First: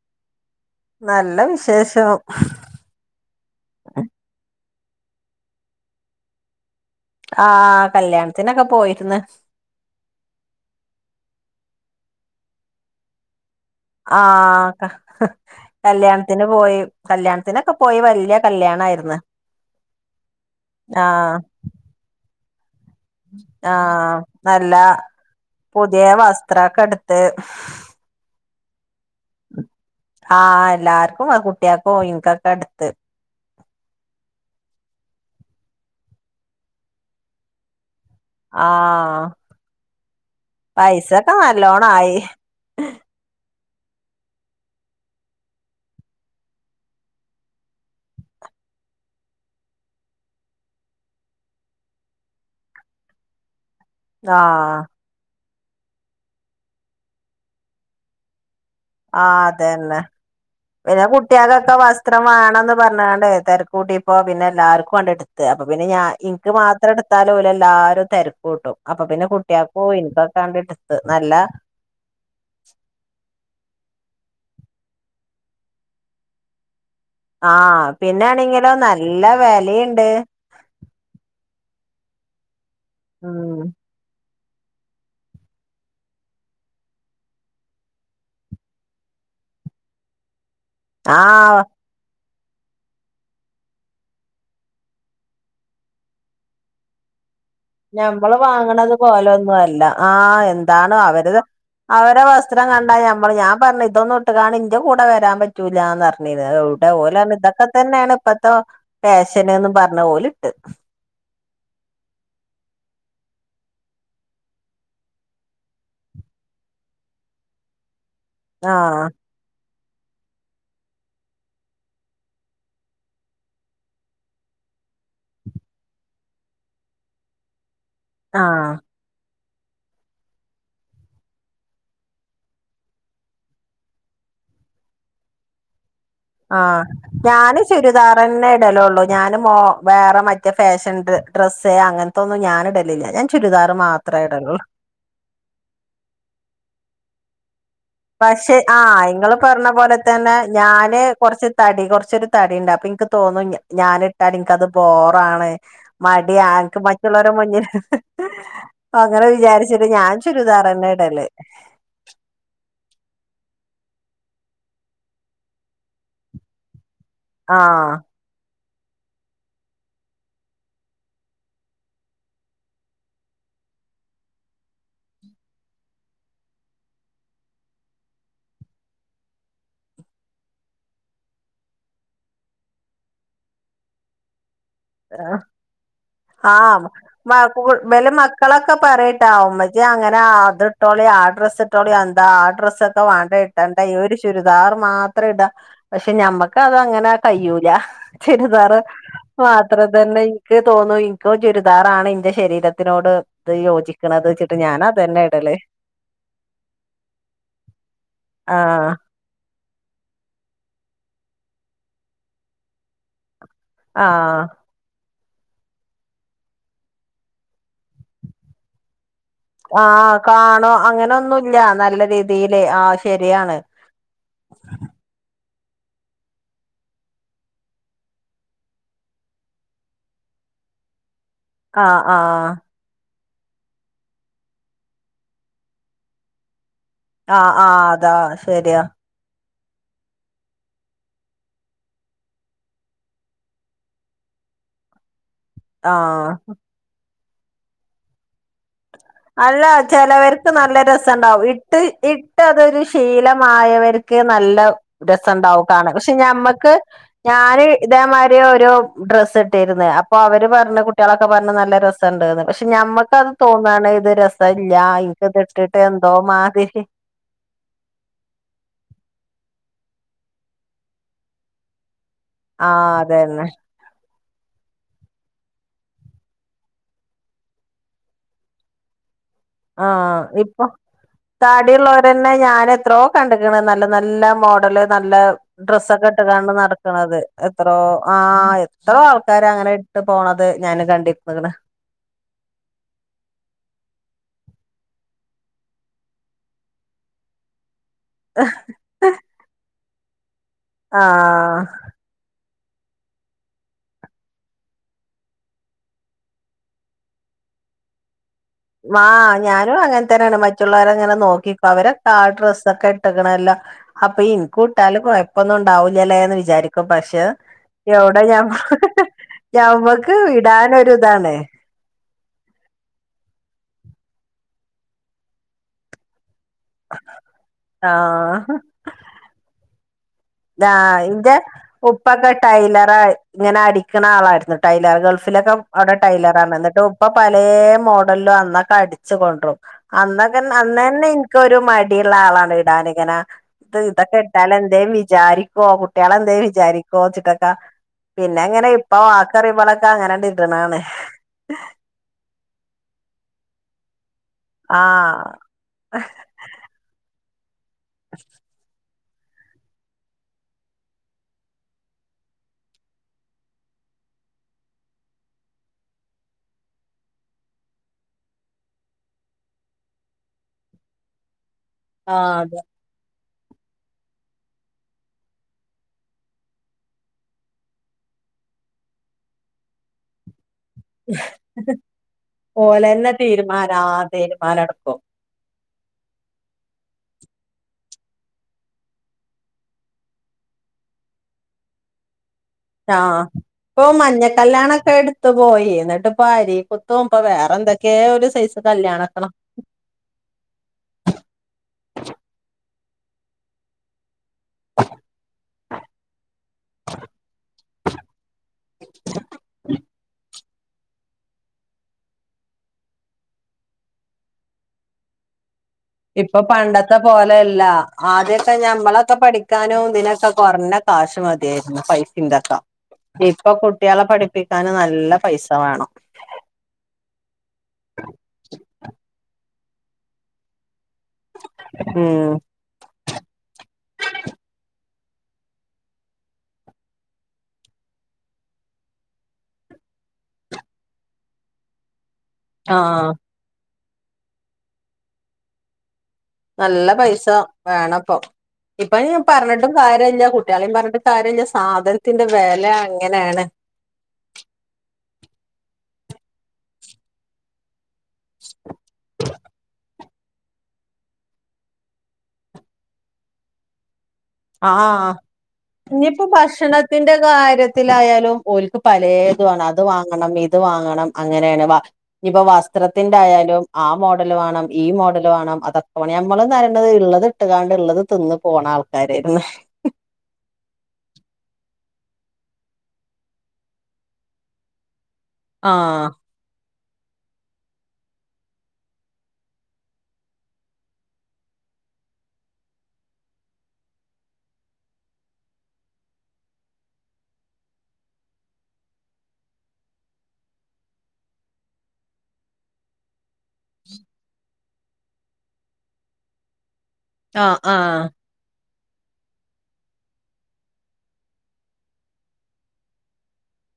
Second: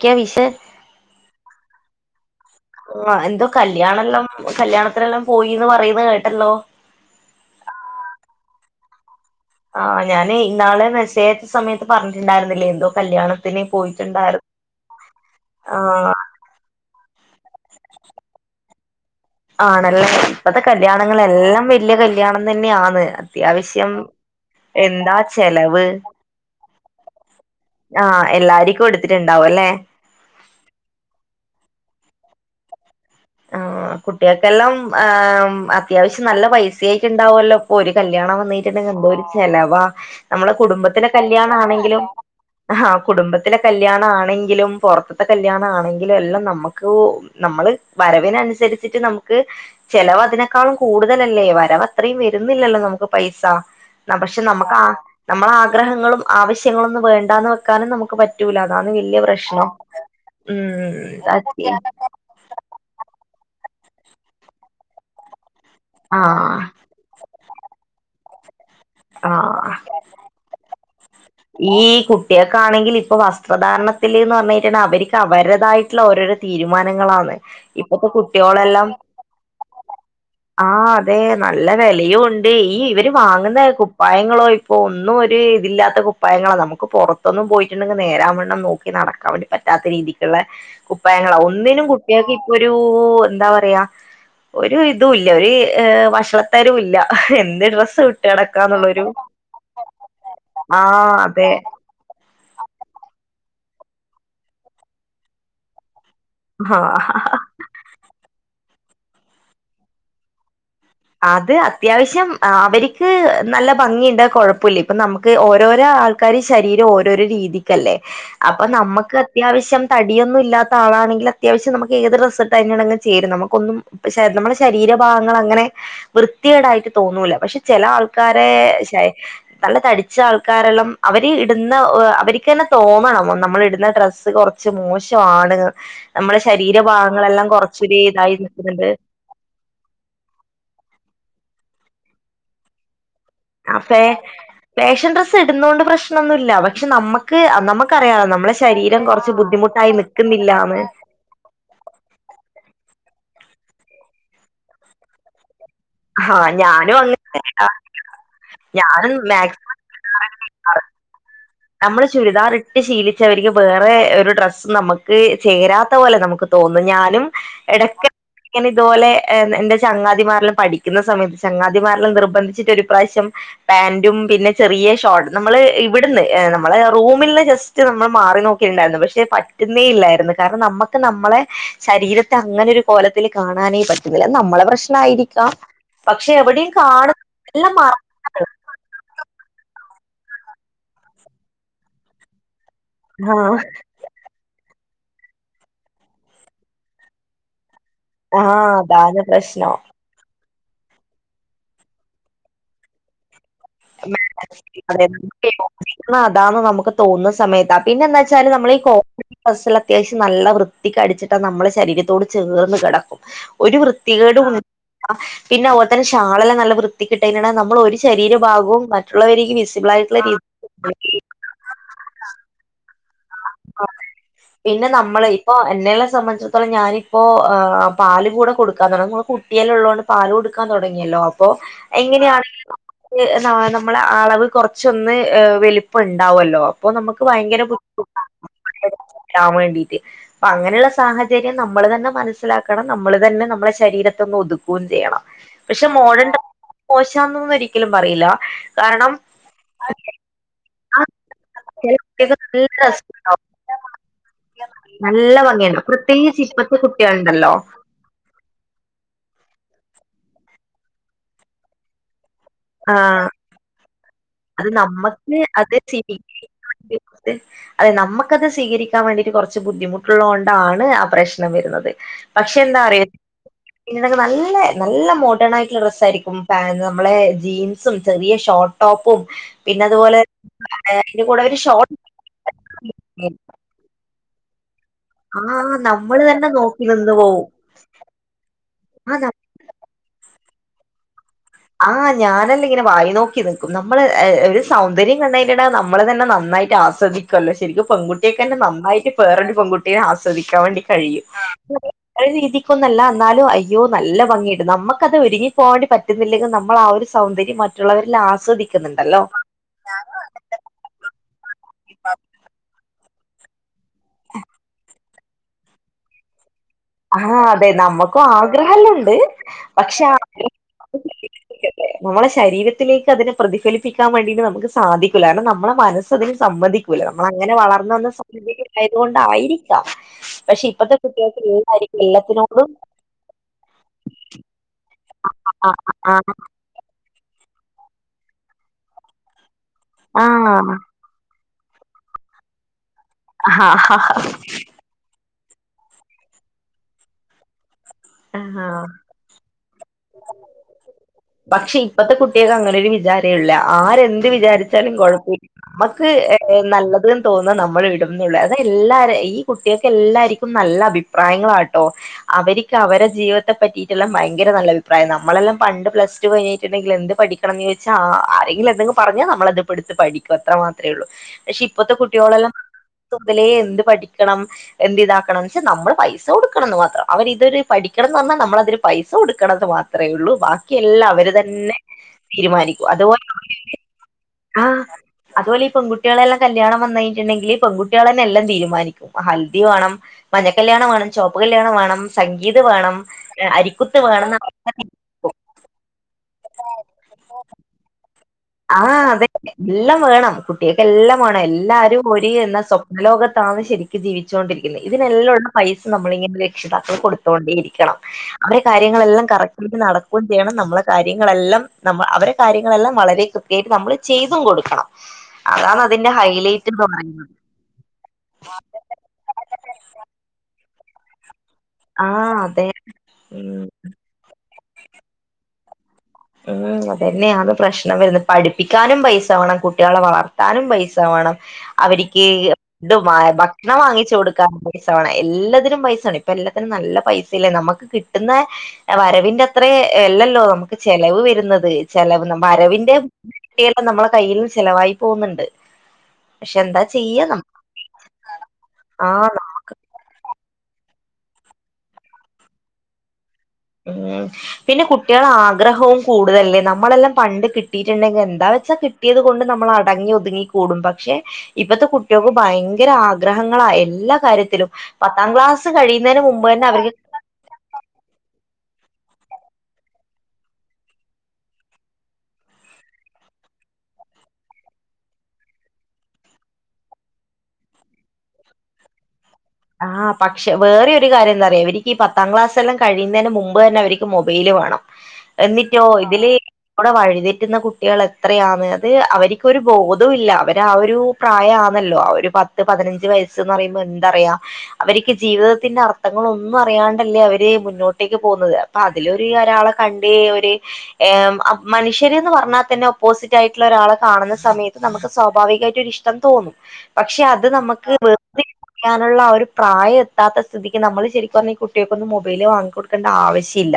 ക്കെയാ വിശേ നല്ല വിശേഷം ഉമ്മ എന്തോ കല്യാണെല്ലാം കല്യാണത്തിലെല്ലാം പോയിന്ന് പറയുന്നത് കേട്ടല്ലോ ആ കല്യാണത്തിനൊക്കെ പോയിരുന്ന് ആ ഞാനെ ഇന്നാള് മെസേജയച്ച സമയത്ത് പറഞ്ഞിട്ടുണ്ടായിരുന്നില്ലേ എന്തോ കല്യാണം ത്തിന് പോയി ആഹ് ക കല്യാണ ത്തിന് പോയി കല്യാണത്തിനൊക്കെ പോയി വല്യ കല്യാണായിരുന്ന് ആണല്ലെ ഇപ്പത്തെ കല്യാണങ്ങളെല്ലാം വെല്യ കല്യാണം തന്നെആന്ന് ആ നല്ല ചെലവ് പുതിയ വസ്ത്രൊക്കെ എടുത്ത് ആഹ് എല്ലാര്ക്കും എടുത്തിട്ടുണ്ടാവും അല്ലേ ആ എല്ലാർക്കും ആ കുട്ടിയെക്കും ഇൻക്കൊക്കെ എടുത്ത് ആഹ് [inaudible] കുട്ടികൾക്കെല്ലാം ആം അത്യാവശ്യം നല്ല പൈസയായിട്ട്ണ്ടാവല്ലോ ഇപ്പൊ ഒരു കല്യാണം ആ വന്നിട്ടുണ്ടെങ്കി എന്തൊരു ചെലവാ നമ്മളെ കുടുംബത്തിലെ പൈസൊക്കെ കല്യാണാ ആണെങ്കിലും നല്ലോണായി ആ കുടുംബത്തിലെ കല്യാണ ആണെങ്കിലും പുറത്തത്തെ കല്യാണ ആണെങ്കിലും എല്ലാം നമ്മക്കു നമ്മള് വരവിനനുസരിച്ചിട്ട് നമുക്ക് ചെലവ് അതിനേക്കാളും കൂടുതലല്ലേ വരവ്ത്രയും വരുന്നില്ലല്ലോ നമുക്ക് പൈസ ആ പക്ഷെ നമുക്കാ നമ്മളാ ആഗ്രഹങ്ങളും ആവശ്യങ്ങളൊന്നും വേണ്ടാന്ന് വെക്കാനും നമുക്ക് പ റ്റുല അതാന്ന് വല്യ ആ പ്രശ്നം അതന്നെ ഉം [unintelligible] വേണന്ന് പറഞ്ഞണ്ടേ തിരക്കൂട്ടി ഇപ്പോ പിന്നെ എല്ലാർക്കും വേണ്ടി എടുത്ത് അപ്പൊ പിന്നെ ഞാ എനിക്ക് ആഹ് മാത്രം എത്ര എടുത്താലും ഇവര് എല്ലാരും തിരക്ക് കുട്ടും അപ്പൊ പിന്നെ കുട്ടിയാക്ക് ആഹ് പോയി ഇനക്കൊക്കാണ്ട ഈ കു കുട്ട്യകണെങ്കിൽ ഇപ്പം വസ്ത്രധാരണത്തില് എന്ന് പറഞ്ഞ കഴിഞ്ഞാൽ അവർക്ക് അവരുേതായിട്ടുള്ള ഓരോരോ തീരുമാനങ്ങളാണ് ആ ഇപ്പത്തെ പിന്നാണെങ്കിലോ നല്ല വിലയുണ്ട് ആ അതെ നല്ല വിലയു ഉണ്ട് ഈ ഇവര് ഉം വാങ്ങുന്ന കുപ്പായങ്ങളോ ഇപ്പോ ഒന്നും ഒരു ഇതില്ലാത്ത കുപ്പായങ്ങള നമുക്ക് പുറത്തൊന്നും പോയിട്ടുണ്ടെങ്കിൽ നേരാ വണം നോക്കി നടാകാൻ വേണ്ടി പറ്റാത്ത രീതിക്കുള്ള കുപ്പായങ്ങളാ ആഹ് ഒന്നിനും കു ട്യക്ക് ഇപ്പൊ ഒരു എന്താ പറയാ ഒരു ഇതു ഇല്ല ഒരി വക്ഷള തരോ ഇല്ല എന്ത് ഡ്രസ് ഇട്ട് ഞമ്മള് വാങ്ങണത് നടക്കാന്നുള്ളൊരു പോലൊന്നും അല്ല ആഹ് ആ എന്താണ് അവര് അതെ അവരെ വസ്ത്രം കണ്ടാ ഞമ്മൾ ഞാൻ പറഞ്ഞു ഇതൊന്നും ഇട്ട് കാണ ഇന്റെ കൂടെ വരാൻ പറ്റൂല്ലന്ന് പറ പിന്നിത് ആവിടെ ആഹ് ഓലാണ് ഇതൊക്കെ തന്നണ് ഇപ്പത്തെ ഫഷനന്ന് പറഞ് ഓല് ഇട്ട് അത് അത്യാവശ്യം അവര്ക്ക് നല്ല ഭംഗിയിണ്ടാ കുഴപ്പഇല്ല ഇപ്പൊ നമുക്ക് ഓരോരോ ആൾ ക്കര് ശരീരം ഓരോരോ രീതിക്കല്ലേ അപ്പൊ ആഹ് നമ്മക്ക് അത്യാവശ്യം തടിയൊന്നും ഇല്ലാത്ത ആളാനെങ്കിൽ അത്യാവശ്യംനമുക്ക് ഏത് ഡ്രസ്സ്‌ട്ടാ ആയിനൊട് അങ്ങ് ചെരും നമ്മുകൊന്നും ശരി നമ്മടെ ശരീരഭാഗങ്ങൾ അങ്ങനെ വൃത്തികെടായിട്ട് തോന്നൂല പക്ഷെ ചില ആൾക്കാരെ ആഹ് ശരി നല്ല തടിച്ച ആൾക്കാരെല്ലാം അവര് ഇടുന്ന ഓ അവര്ക്ക് തന്നെ തോന്നണം നമ്മൾ ഇടുന്ന ഡ്രസ്സ് കൊറ ച്ച് മോശആണ് നമ്മളെ ആഹ് ശരീരഭാഗങ്ങളെല്ലാം കൊറച്ചുരി ഇതായി നിൽക്കുന്നുണ്ട് ഞാനും മോ വേറെ മറ്റേ ഫാഷൻ ഡ്ര ഡ്രസ്സ് അങ്ങനത്തൊന്നും ഞാൻ ഇടലില്ല ഞൻ ചുരിദാറ് അപ്പേ മാത്ര ഇടലുള്ളൂ ഫാഷൻ ഡ്രസ്സ് ഇടുന്നുണ്ട് പ്രശ്നൊന്നുഇല്ല പക്ഷെ നമ്മ ക്ക് ആ നമ്മക്കറിയാ നമ്മളെ പക്ഷെ ആഹ് ശരീരം കുറച്ച് ബുദ്ധിമുട്ടായി നിൽക്കുന്നില്ലാന്ന് ഏ കുറച്ചോരു തടി കുറച്ചൊരു തടി ഉണ്ട് അപ്പൊ എനിക്ക് തോന്നും ഞാനിട്ടാൽ എനിക്കത് ബോറാണ് മടി ആഹ് ആനക്ക് ഞാനും അങ്ങ് മറ്റുള്ളവരെ മുന്നില് ഞാനും അങ്ങനെ മാക്സി വിചാരിച്ചിട്ട് ഞാൻ ചുരിതാറ് തന്നെ ഇടല് നമ്മള് ചുരിദാർ ഇട്ട് ശീലിച്ച അവർക്ക് വേറെ ഒരു ഡ്രസ്സും നമുക്ക് ചേരാത്ത പോലെ നമുക്ക് തോനും ഞാനും ഇടക്ക ആഹ് ഇങ്ങനെ ഇതുപോലെ് എന്റെ ചങ്ങാതിമാരിലും പഠിക്കുന്ന സമയത്ത് ചങ്ങാതിമാരിൽ നിർബന്ധിച്ചിട്ട് ഒരു പ്രാവശ്യം പാന്റും പിന്നെ ചെറിയ ഷോർട്ടും നമ്മള് ഇവിടുന്ന് നമ്മളെ റൂമിൽ നിന്ന് ജസ്റ്റ് നമ്മൾ മാറി നോക്കിയിണ്ടായിരുന്നു പക്ഷെ പറ്റുന്നേ ഇല്ലായിരുന്നു കാരണം നമ്മക്ക് നമ്മളെ ശരീരത്തെ അങ്ങനെ ഒരു കോലത്തിൽ കാണാനേ പറ്റുന്നില്ല നമ്മളെ പ്രശ്ന ളായിരിക്കാം പക്ഷെ എവിടെയും ആഹ് കാണു മ എല്ലാം മറ ഇബലെ മക്കളൊക്കെ പറയയിട്ടാ ഉമ്മച്ചി അങ്ങനെ അത് ഇട്ടോളി ആ ഡ്രസ്സ് ഇട്ടോളി എന്താ ആ ഡ്രസ്സ് ക്കെ വാണ്ടെ ആഹ് ഇട്ടണ്ടെ ഒരിഷ് ചുരിദാർ മാത്രം ഇടാ പക്ഷെ ഞമ്മക്ക് അത് അങ്ങനെ കഴൂല ആഹ് ചുരിതാറ് അതാണ് മാത് പ്രശ്നം അ തന്നെ എനിക്ക് തോന്നു ഇന്ക്ക് ചുരിദാറാണ് എന്റെ ശരീരത്തിനോട്ത് യോജിക്കുന്നത് വെച്ചിട്ട് ഞ അതെ അതാന്ന് നമുക്ക് തോന്നുന്ന സമയത്ത പിന്നെ എന്താ വെച്ചാല് നമ്മളീ ആഹ് കോ ഫസ്സൽ അത്യാവശ്യം നല്ല വൃത്തിക്കടിച്ചിട്ട് നമ്മളെ ശരീരത്തോട് ചേർന്ന് കിടക്കും ഒരു ആഹ് വൃത്തികേടുംല്ല പിന്നെ അതുപോലെ തന്നെ ഷാളെല്ലാം നല്ല വൃത്തി കിട്ട നമ്മൾ ഒരു ശരീരം ആകും മ ആഹ് കാണോ അങ്ങനെൊന്നുമല്ല നല്ല രീതിൽ ആഹ് ശരിയാണ് അതെ പിന്നെ നമ്മള് ഇപ്പൊ എന്നെ സംബന്ധിചെട്ത്തോളം ഞാനിപ്പോ പാല് കൂടെ കൊടുക്കാന്തൊ ടങ്ങുവാണ് അത് ട്ട്യേള് ള്ളോണ്ട് പാല് കൊടുക്കാൻ തൊടങ്ങില്ലോ അപ്പൊ ആഹ് ആഹ് എങ്ങനെയാണെങ്കിലും നാളെ നമ്മള് അളവ് കൊറച്ചൊന്ന് വെല് പ്പ ണ്ടാവു ല്ലോ അപ്പൊ നമുക്ക് ഭയങ്കര താ ശെരിയാ. ചാമേണ്ടിട്ട് അങ്ങനെള്ള സാഹചര്യം നമ്മള് തന്നെ മനസ്സിലാക്കണം നമ്മള് തന്നെ നമ്മളെ ശരീരത്തൊന്ന് ഒതുക്കു ചെയ്യണം. പക്ഷെ മോഡേൺ ആഹ് ഡ്രസ്സ്‌ മോശാന്നൊന്നും ഒരിക്കലും പറയില്ല കാരണം അല്ല ചെലവർക്ക് നല്ല രസം ണ്ടാവും ഇട്ട് ചില ഇട്ട് കുട്ടികൾക്ക് ത നല്ല ഒരു രസണ്ടാവും ശീലമായവര്ക്ക് നല്ല നല്ല രസംണ്ടാവും ഭംഗിയുണ്ട് കാണ പക്ഷെ പ്രത്യേകിച്ച് ഞമ്മക്ക് ഇപ്പത്തെ കുട്ടികളുണ്ടല്ലോ ഞാന് ഇതേമായ്രി ഒരു ഡ്രസ്സ് ഇട്ടിര്ന്ന് അപ്പൊ അവര് പർണ് കുട്ടിളൊക്കെ പർണ് നല്ല രസണ്ട്ന്ന് പഷ് ആ ഞമ്മക്കത് തോന്നാണ്. ഇത് അത് രസല്ല നമ്മക്ക് ഇൻക്കിത് അത് ഇട്ടിട്ട് എന്തോ ചെയി മാതിരി [unintelligible] അതെ നമുക്കത് സ്വീകരിക്കാ വേണ്ടിട്ട് കൊറച്ച് ബുദ്ധിമുട്ടുള്ളോണ്ടാണ് ആ പ്രശ്നം വെര്ന്നത്. പക്ഷെ ആഹ് ന്താറിയോ? അതന്നെ പിന്നത് നല്ലെ നല്ല മോഡേൺ ആയിട്ടുള്ള ഡ്രസ്സ് ആയിരിക്കും പാ നമ്മളെ ജീൻസും ചെറിയ ഷോർട്ട് ടോപ്പും പിന്നെ അതുപോലെ ആഹ് അതിന്റെ കൂടെ ഒരു ഷോ പിന്നെ ഞൻ എത്രോ കണ്ട്ക്ണ് നല്ല നല്ല മോഡല് നല്ല ആ ഡ്രസ്സൊക്കെ ഇട്ട് നമ്മള് തന്നെ കാണ്ട് നോക്കി നിന്ന് നടക്കണത് പോകും എത്രോ ആ എത്രോ ആ ന ആൾക്കാര് അങ്ങനെ ട്ട് പോണത് ഞാൻ കണ്ടിര് ന്ന്ക്ണ്. ആഹ് ഞാനല്ലേ ഇങ്ങനെ വായി നോക്കി നിക്കും നമ്മള് ഒരു സൗന്ദര്യം കണ്ടയ്നേടാ നമ്മള് തന്നെ നന്നായിട്ട് ആസ് സ്വദിക്കല്ലോ ശെരിക്കും പെങ്കു ട്ട്യേകെന്നെ നന്നായിട്ട് വേറൊരു പെൺകുട്ടീനെ ആസ്വദിക്കാൻ വേണ്ടി കഴിയും ആ. ആഹ് ഒര് രീതിക്കൊന്നല്ല എന്നാലും അയ്യോ നല്ല ഭംഗിണ്ട് നമുക്കത് ഒരുങ്ങി പോവണ്ടി പറ്റ റ്റ്ന്നില്ലെങ്കി നമ്മൾ ആ ഒരു സൗന്ദര്യം മറ്റുള്ളവരിൽ ആസ്വദി ആഹ് ഞാനും അങ്ങനെ തന്നെണ് മറ്റുള്ളവരെങ്ങനെ നോക്കിക്കു അവരെ ട്ടാ ഡ്രസ്സൊക്കെ ട്ട്കണല്ലോ അപ്പൊ ഇൻകൂട്ടാലും കൊഴപ്പൊന്നും ണ്ടാവൂല്ലലെ ന്ന് വിചാരിക്ക. ക്കും ആ പക്ഷെ അതെ എവിടെ നമ്മുക്കും ഞ ആഗ്രഹെല്ലാം ഉണ്ട് പക്ഷെ ആ ഞമ്മക്ക് ഇടാനൊരു താണ്. ശരീരത്തിലേക്കല്ലേ, നമ്മളെ ശരീരത്തിലേക്ക് അതിനെ പ്രതിഫലിപ്പിക്കാൻ വേണ്ടീട്ട് നമ്ക്ക് സാധിക്കൂല കാരണം നമ്മളെ മനസ് സ് അതിന് സംമ്മതിക്കൂല മ്മള അങ്ങനെ വളർന്ന വന്ന ആഹ് സാഹചര്യം ആയതു കൊണ്ടായിരിക്കാം. പഷെ ആ ഇപ്പത്തെ കുട്ട്യേക്ക് ഏതായിരിക്കും എല്ലാത്തിനോടും ഇപ്പ ഇങ്ങനെ അടിക്കണ ആളാര്ന്നു ടൈല ഗൾഫിലൊക്കെ ആ അവടെ ആ ടൈലറണ് എന്നിട്ടു. പ്പ പലെ മോഡലും അന്നൊക്കെ അടിച്ചു കൊണ്ടോ ആ അന്നൊക്കെ അന്നന്നെ ഇൻക്കൊരു മടിയ്ള്ള ആളാണ് ഇടാനിങ്ങനെ ആ ആ, ഇത് ഇതൊക്കെ ഇട്ടാല് എന്തേ വി ചാരിക്കോ കുട്ടിളെന്തേ വിചാരിക്കോച്ച്ട്ടൊക്കെ, ആ, പിന്നെ അങ്ങനെ ആ. ഇപ്പോ [unintelligible] അങ്ങനാണ്ട് ഇട്ണാണ്. പക്ഷെ ഇപ്പത്തെ കുട്ട്യേൾക്ക് അങ്ങനൊരു വിചാരെല്ല ആരെന്ത് ന്ത് ആ വിചാരിച്ചാലും കൊഴപ്പല്ല ഞമ്മക്ക് ഏഹ് നല്ലത് തോന്ന നമ്മള് ഇടുംന്നൊള്ളു അതെല്ലാരെ ഈ കുട്ട്യേക്ക് എല്ലാര്ക്കും നല്ല അഭിപ്രായങ്ങളാട്ടോ അവര്ക്ക് അവരെ ജീവിതത്തെ പറ്റിട്ടില്ലേ ഭയങ്കര നല്ല അ ഭിപ്രയാ. നമ്മളെല്ലാം പണ്ട് പ്ലസ് ടു കഴിഞ്ഞിട്ട്ണ്ടെങ്കില് എന്ത് പഠിക്കണം എന്ന് ചോദിച്ചാ ആരെങ്കിലും എന്തെങ്കിലും പറഞ്ഞാ നമ്മളത് എടുത്ത് പഠി അത്രമാത്രേള്ളൂ. പക്ഷെ ഇപ്പത്തെ ആ കുട്ടിയോളെല്ലാം അതെ പ്ലസ് ടു മുതലേ എന്ത് പഠിക്കണം എന്ത് ഇതാക്കണം. പക്ഷെ നമ്മള് പൈസ കൊടുക്കണംന്ന് മാത്രം. അവരി ഇതൊരു പഠിക്കണംന്ന് പറഞ്ഞാ നമ്മളതിന് പൈസ കൊടുക്കണം ക്കണം ന്ന് മാത്രെ ഒള്ളൂ ബാക്കിയെല്ലാം അവര് തന്നെ തീരുമാനിക്കൂ ഓലന്നെ അതുപോലെ [unintelligible] ആഹ്. അതുപോലെ പെൺകുട്ടികളെല്ലാം കല്യാണം വന്നഴിഞ്ഞിട്ട്ണ്ടെങ്കില് പെൺകുട്ടിളെന്നെല്ലം തീരുമാനിക്കും ഹൽദി വാണം മഞ്ഞ കല്യാണം വേണം, ചോപ്പ് കല്യാണം വേണം, സംഗീത് വേണം, ആഹ് ഏഹ് അരിക്കുത്ത് വേണംന്ന് ത്തൊക്കെ പോയി. എന്നിട്ട്പ്പം അരീ കുത്തും ഇപ്പ വേറെ എന്തൊക്കെ ഒര് സൈസ് ആഹ് കല്യാണൊക്കെ അതെന്നെ എല്ലം വേണം കുട്ട്യേൾക്ക് എല്ലം വേണം എല്ലാരും ഒരി എന്ന സ്വപ്നലോകത്താണ് ശെരി ജീവിച്ചോണ്ടിരിക്കുന്നേ ഇതിനെല്ലോണം പൈസ നമ്മളിങ്ങനെ രക്ഷിതാക്കള് കൊടുത്തോണ്ടേരിക്കണം. അവരെ കാര്യങ്ങളെല്ലാം കറക്റ്റ്ക്ക് നടക്കും ചെയ്യണം നമ്മളെ കാര്യങ്ങളെല്ലം ഞമ്മ അവരെ കാര്യങ്ങളെല്ലാം വളരെ [unintelligible] നമ്മള് ചെയ്തും കൊടുക്കണം അതാണ് അതിന്റെ ഇപ്പം ഹൈലൈറ്റ് എന്ന് പണ്ടത്തെ പോലെ ല്ലാ ആദ്യൊക്കെ ഞമ്മളൊക്കെ പഠിക്കാനും ഇതിനൊക്കെ കൊറഞ്ഞ കാശ് മതി. [unintelligible] ആഹ് പൈസിണ്ടാക്കാം. അതെ ഇപ്പ ഉം കുട്ടിയേളെ പഠിപ്പിക്കാന് നല്ല പൈസ വേണം. ഹ്മ്മ് അതന്നെയാണ് പ്രശ്നം വരുന്നേ, പഠിപ്പിക്കാനും പൈസ വാണം കുട്ട്യേളെ വളർത്താനും പൈസ വേണം അവരിക്ക് ഉം ടു ഏഹ് ഭക്ഷണം വാങ്ങിച്ചു കൊടുക്കാൻ പൈസ വേണം. എല്ലാത്തിനും പൈസാണ് ഇപ്പ എല്ലത്തിനും നല്ല പൈസല്ലേ നമ്മക്ക് കിട്ട് ട്ടുന്ന വരവിന്റെ അത്രേ അല്ലല്ലോ നമുക്ക് ചെലവ് വരുന്നത്. ചെലവ് വരവിന്റെ ആഹ് ഇരട്ടിയല്ലേ നമ്മളെ കയ്യിന്ന് ചെലവായി പോകുന്ന്ണ്ട്. നല്ല പൈസ വേണപ്പം ഇപ്പൊ ആഹ് ഞാൻ പറഞ്ഞി ട്ടും കാര്യല്ല, കുട്ട്യാളിം പറഞ്ഞിട്ട് കാര്യല്ല സാധനത്തിന്റെ വെല അങ്ങനേണ്. ഹ്മ്മ്, പിന്നെ കുട്ടികളാഗ്രഹവും കൂടുതലല്ലേ നമ്മളെല്ലാം പണ്ട് കിട്ടിയിട്ടുണ്ടെങ്കിൽ ത എന്താ വെച്ചാ കിട്ടിയത് കൊണ്ട് നമ്മള് അടങ്ങി ഒതുങ്ങി കൂടും പക്ഷെ ഇപ്പത്തെ കുട്ട്യോൾക്ക് ഭയങ്കര ആഗ്രഹങ്ങളാ എല്ലാ കാര്യ ത്തിലും. ആഹ് പത്താം ക്ലാസ്സ് ഇനിയിപ്പോ കഴിയുന്നേന്റെ മുമ്പ് തന്നെ അവർക്ക് ഭക്ഷണത്തിന്റെ കാര്യത്തിലായാലും ഓൽക്ക് പലേത് വാണം അത് വാങ്ങണം ഇത് വാങ്ങണം അങ്ങനെയാണ്. വ ഇനിപ്പ വസ്ത്രത്തിന്റായാലും ആ മോഡല് വാണം ഈ മോഡല് വാണം അതൊക്കെവേണം. നമ്മള്ന്നറയ്ണത് ഇള്ളത് ഇട്ട്കാണ്ട് ഇള്ളത് തിന്ന് പോണ ആൾക്കാരേര്ന്ന്. ആഹ് പക്ഷേ വേറെഒര് കാര്യം എന്താറിയോ ഇവര്ക്ക് ഈ പത്താം ക്ലാസ്സെല്ലാം കഴിയുന്നേന്റെ മുമ്പ് തന്നെ ഇവര്ക്ക് മൊബൈല് വേണം [inaudible] എന്നിട്ടോ ആഹ് ഇതില് അവടെ വഴിതെറ്റുന്ന കുട്ടിയേളെത്രയാന്ന് അത് അവരിക്കൊരു ബോധോല്ലാ അവരാ ഒരു പ്രായാനല്ലോ, അവര് പത്ത് പതിനഞ്ച് വയസ്സ്ന്ന് പറയുമ്പോഎന്തറിയാം അവര്ക്ക് ജീവിതത്തിന്റെ അർത്ഥങ്ങളൊന്നും അറിയാണ്ടല്ലേ അവര് മുന്നോട്ടേക്ക് പോകുന്നത്. അപ്പൊ അതിലൊര് ഒരാളെ കണ്ട് ഒര് ഏഹ് അ മനുഷ്യര്ന്ന് പറഞ്ഞാതന്നെ ഓപ്പോസിറ്റ് ആയിട്ട്ള്ള ഒരാളെ കാണുന്ന സമയത്ത് നമുക്ക് സ്വാഭാവികായ്ട്ടൊരിഷ്ടം തോന്നും. പക്ഷെ അത് ആഹ് നമുക്ക് ആഹ് വെർതി ക്കാനുളള ആ ഒര് പ്രായം എത്താത്ത സ്ഥിതിക്ക് നമ്മള് ശെരിക്കും പറഞ്ഞാ ഈ കുട്ട്യേൾക്കൊന്നും മൊബൈല് വാങ്ങി കൊടുക്കേണ്ട ആവശ്യല്ല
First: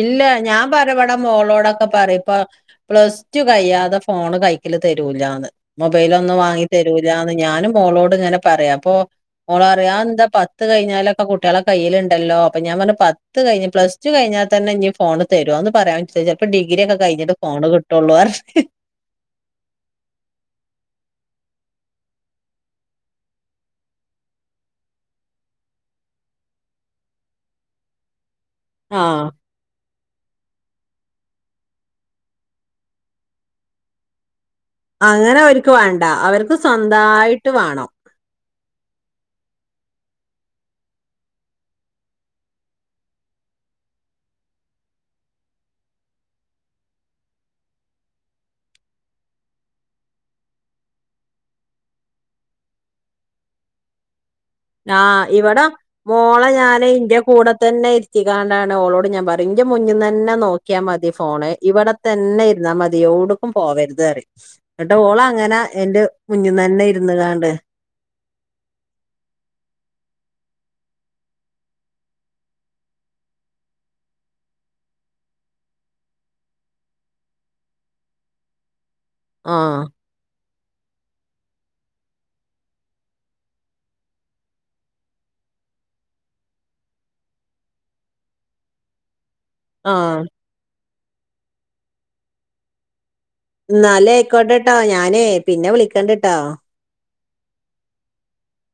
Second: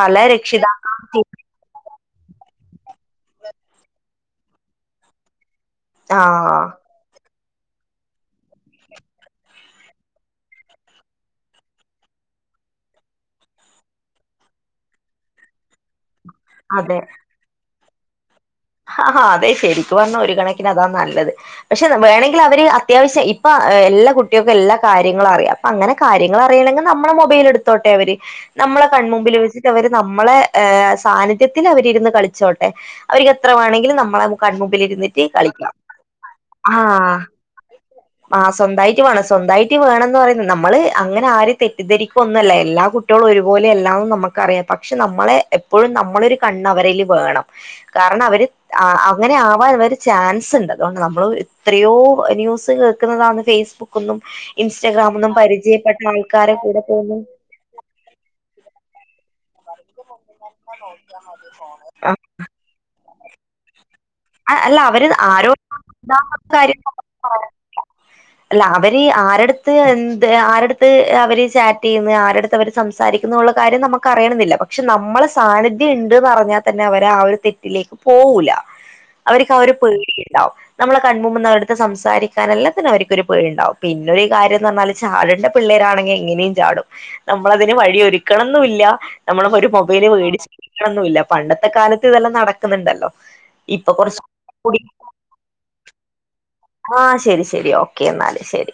ഇല്ല, ഞാൻ പറിം ഇവടെ മോളോടൊക്കെ പറിം പ്പ പ്ലസ് ടു കഴിയാതെ ഫോണ് കൈക്കല് തരൂലാന്ന്. മൊബൈലൊന്നും വാങ്ങി ആഹ് തര് മേനിഞാന്ന് ഞാന് മോളോട്ങ്ങനെ പറയും അപ്പൊ. മോളറിം അഹ് എന്താ പത്ത് കഴിഞ്ഞാലൊക്കെ കുട്ട്യാളെ കയ്യില്ണ്ടല്ലോ അപ്പ ഞാ പർഞ്ഞ് പത്ത് കഴിഞ്ഞ് പ്ലസ് ടു കഴിഞ്ഞാ തന്നെ ഞി ഫോണ് തരോന്ന് പറയാൻ പറ്റൂല ചെൽപ്പോ ഡിഗ്രി അതെ ഒക്കെ കഴിഞ്ഞിട്ട് ഫോണ് കിട്ടൊള്ളു അർഞ്. അതെ ശരിക്ക് പർഞ്ഞാ ഒരു കണക്കിന് അതാ നല്ലത്. പക്ഷെ വേണങ്കിൽ അവര് അത്യാവശ്യം ഇപ്പ എല്ലാ കുട്ട്യോക്കും എല്ലാ കാര്യങ്ങളും അറിയാം. അങ്ങനെ കാര്യങ്ങള് അറിയണെങ്കി നമ്മളെ മൊബൈല് എടുത്തോട്ടെ അവര്. നമ്മളെ ആഹ് കൺമുമ്പിൽ വെച്ചിട്ട് അവര് നമ്മളെ ഏഹ് സാന്നിധ്യത്തിൽ അവരിര്ന്ന് കളിച്ചോട്ടെ അവർകെ എത്രവേണെങ്കിലും നമ്മളെ കണ്മു അങ്ങനെ ഓല്ക്ക് വേണ്ട അവർക്ക് സ്വന്തായിട്ട് വാണം ആഹ് സ്വന്തായിട്ട് വേണം സ്വന്തായിട്ട് വേണന്ന് പറയുന്ന് നമ്മള് അങ്ങനെ ആരെ തെറ്റിദ്ധരിക്കൊന്നും അല്ല എല്ലാ കുട്ട് ട്ട്യോൾ ഒരുപോലെയല്ലാന്ന് നമുക്കറിയാംപക്ഷെ നമ്മളെ എപ്പോഴും നമ്മളൊരു കണ്ണ് അവരേൽ വേണം. കാരണം അവര്. ആഹ് അങ്ങനെ ആവാനുള്ള ഒരു ചാൻസ് ഇണ്ട് അതു കൊണ്ട് നമ്മൾ എത്രയോ ന്യൂസ് കേ കുന്നതാണ് ഫേസ്ബുക്ക്ന്നും. ആഹ് ഇവടെ മോളെ കൂടെ ഞന് പോകും ഇന്റെ കൂടെ തന്നെ ഇര് ഇര്ത്തികാണ്ടാണ് ഓളോട് ഞാ പറിം ഇൻ്റെ മുന്ന് തന്നെ നോക്ക്യാ മതി ഫോണ് ഇവടെ തന്നെ ഇ നാ മതിയോടാക്കും പോവര്ത് അറിം. അല്ല ങ്ങട്ട അവര് ആരോ ഓളങ്ങനെ എന്റെ ഉണ്ടാക്കുന്ന കാര്യം മുന്ന്ന്നന്നെ ഇര്ന്ന്ങ്ങാണ്ട് അല്ല അവര് ആരെട്ത്ത് എന്ത് ആരെട്ത്ത് അവര് ചാറ്റിയ്ന്ന് ആരെട്ത്ത് അവര് സംസാരിക്കുണുള്ള കാര്യം നമുക്കറിയണന്നില്ല പക്ഷെ നമ്മളെ സാന്നിധ്യം ഉണ്ട്ന്ന് അറിഞ്ഞാൽ തന്നെ അവര് ആ ഒരു തെ ലേക്ക് പോവൂല അവർക്ക് അവര് ആഹ് പേടിയിണ്ടാവും നമ്മളെ കൺമുമ്പ്ന്നവരടുത്ത് സംസാരിക്കാനല്ലാത്തിനവർക്കൊരു പേടിണ്ടാവും പിന്നെരു കാര്യം എന്ന് പറഞ്ഞാൽ ചാടേണ്ട പിള്ളേരാണെങ്കിൽ എങ്ങനെയും ചാടും നമ്മള അതിന് വഴിയ ഒരുക്കണം എന്നില്ല നമ്മള മൊബൈല് ആഹ് മേടിച്ച കൊടുക്കണൊന്നില്ല പണ്ടത്തെ കാലത്ത് ഇതെല്ലാം നടക്കുന്നുണ്ടല്ലോ ഇപ്പൊ ഇന്നാൽ കുറച്ച് ആയിക്കോട്ടെട്ടോ കൂടി ഞാനേ പിന്നെ വിളിക്കണ്ടട്ടോ ആഹ് ശരി ശരി ഓക്കെ എന്നാല് ശരി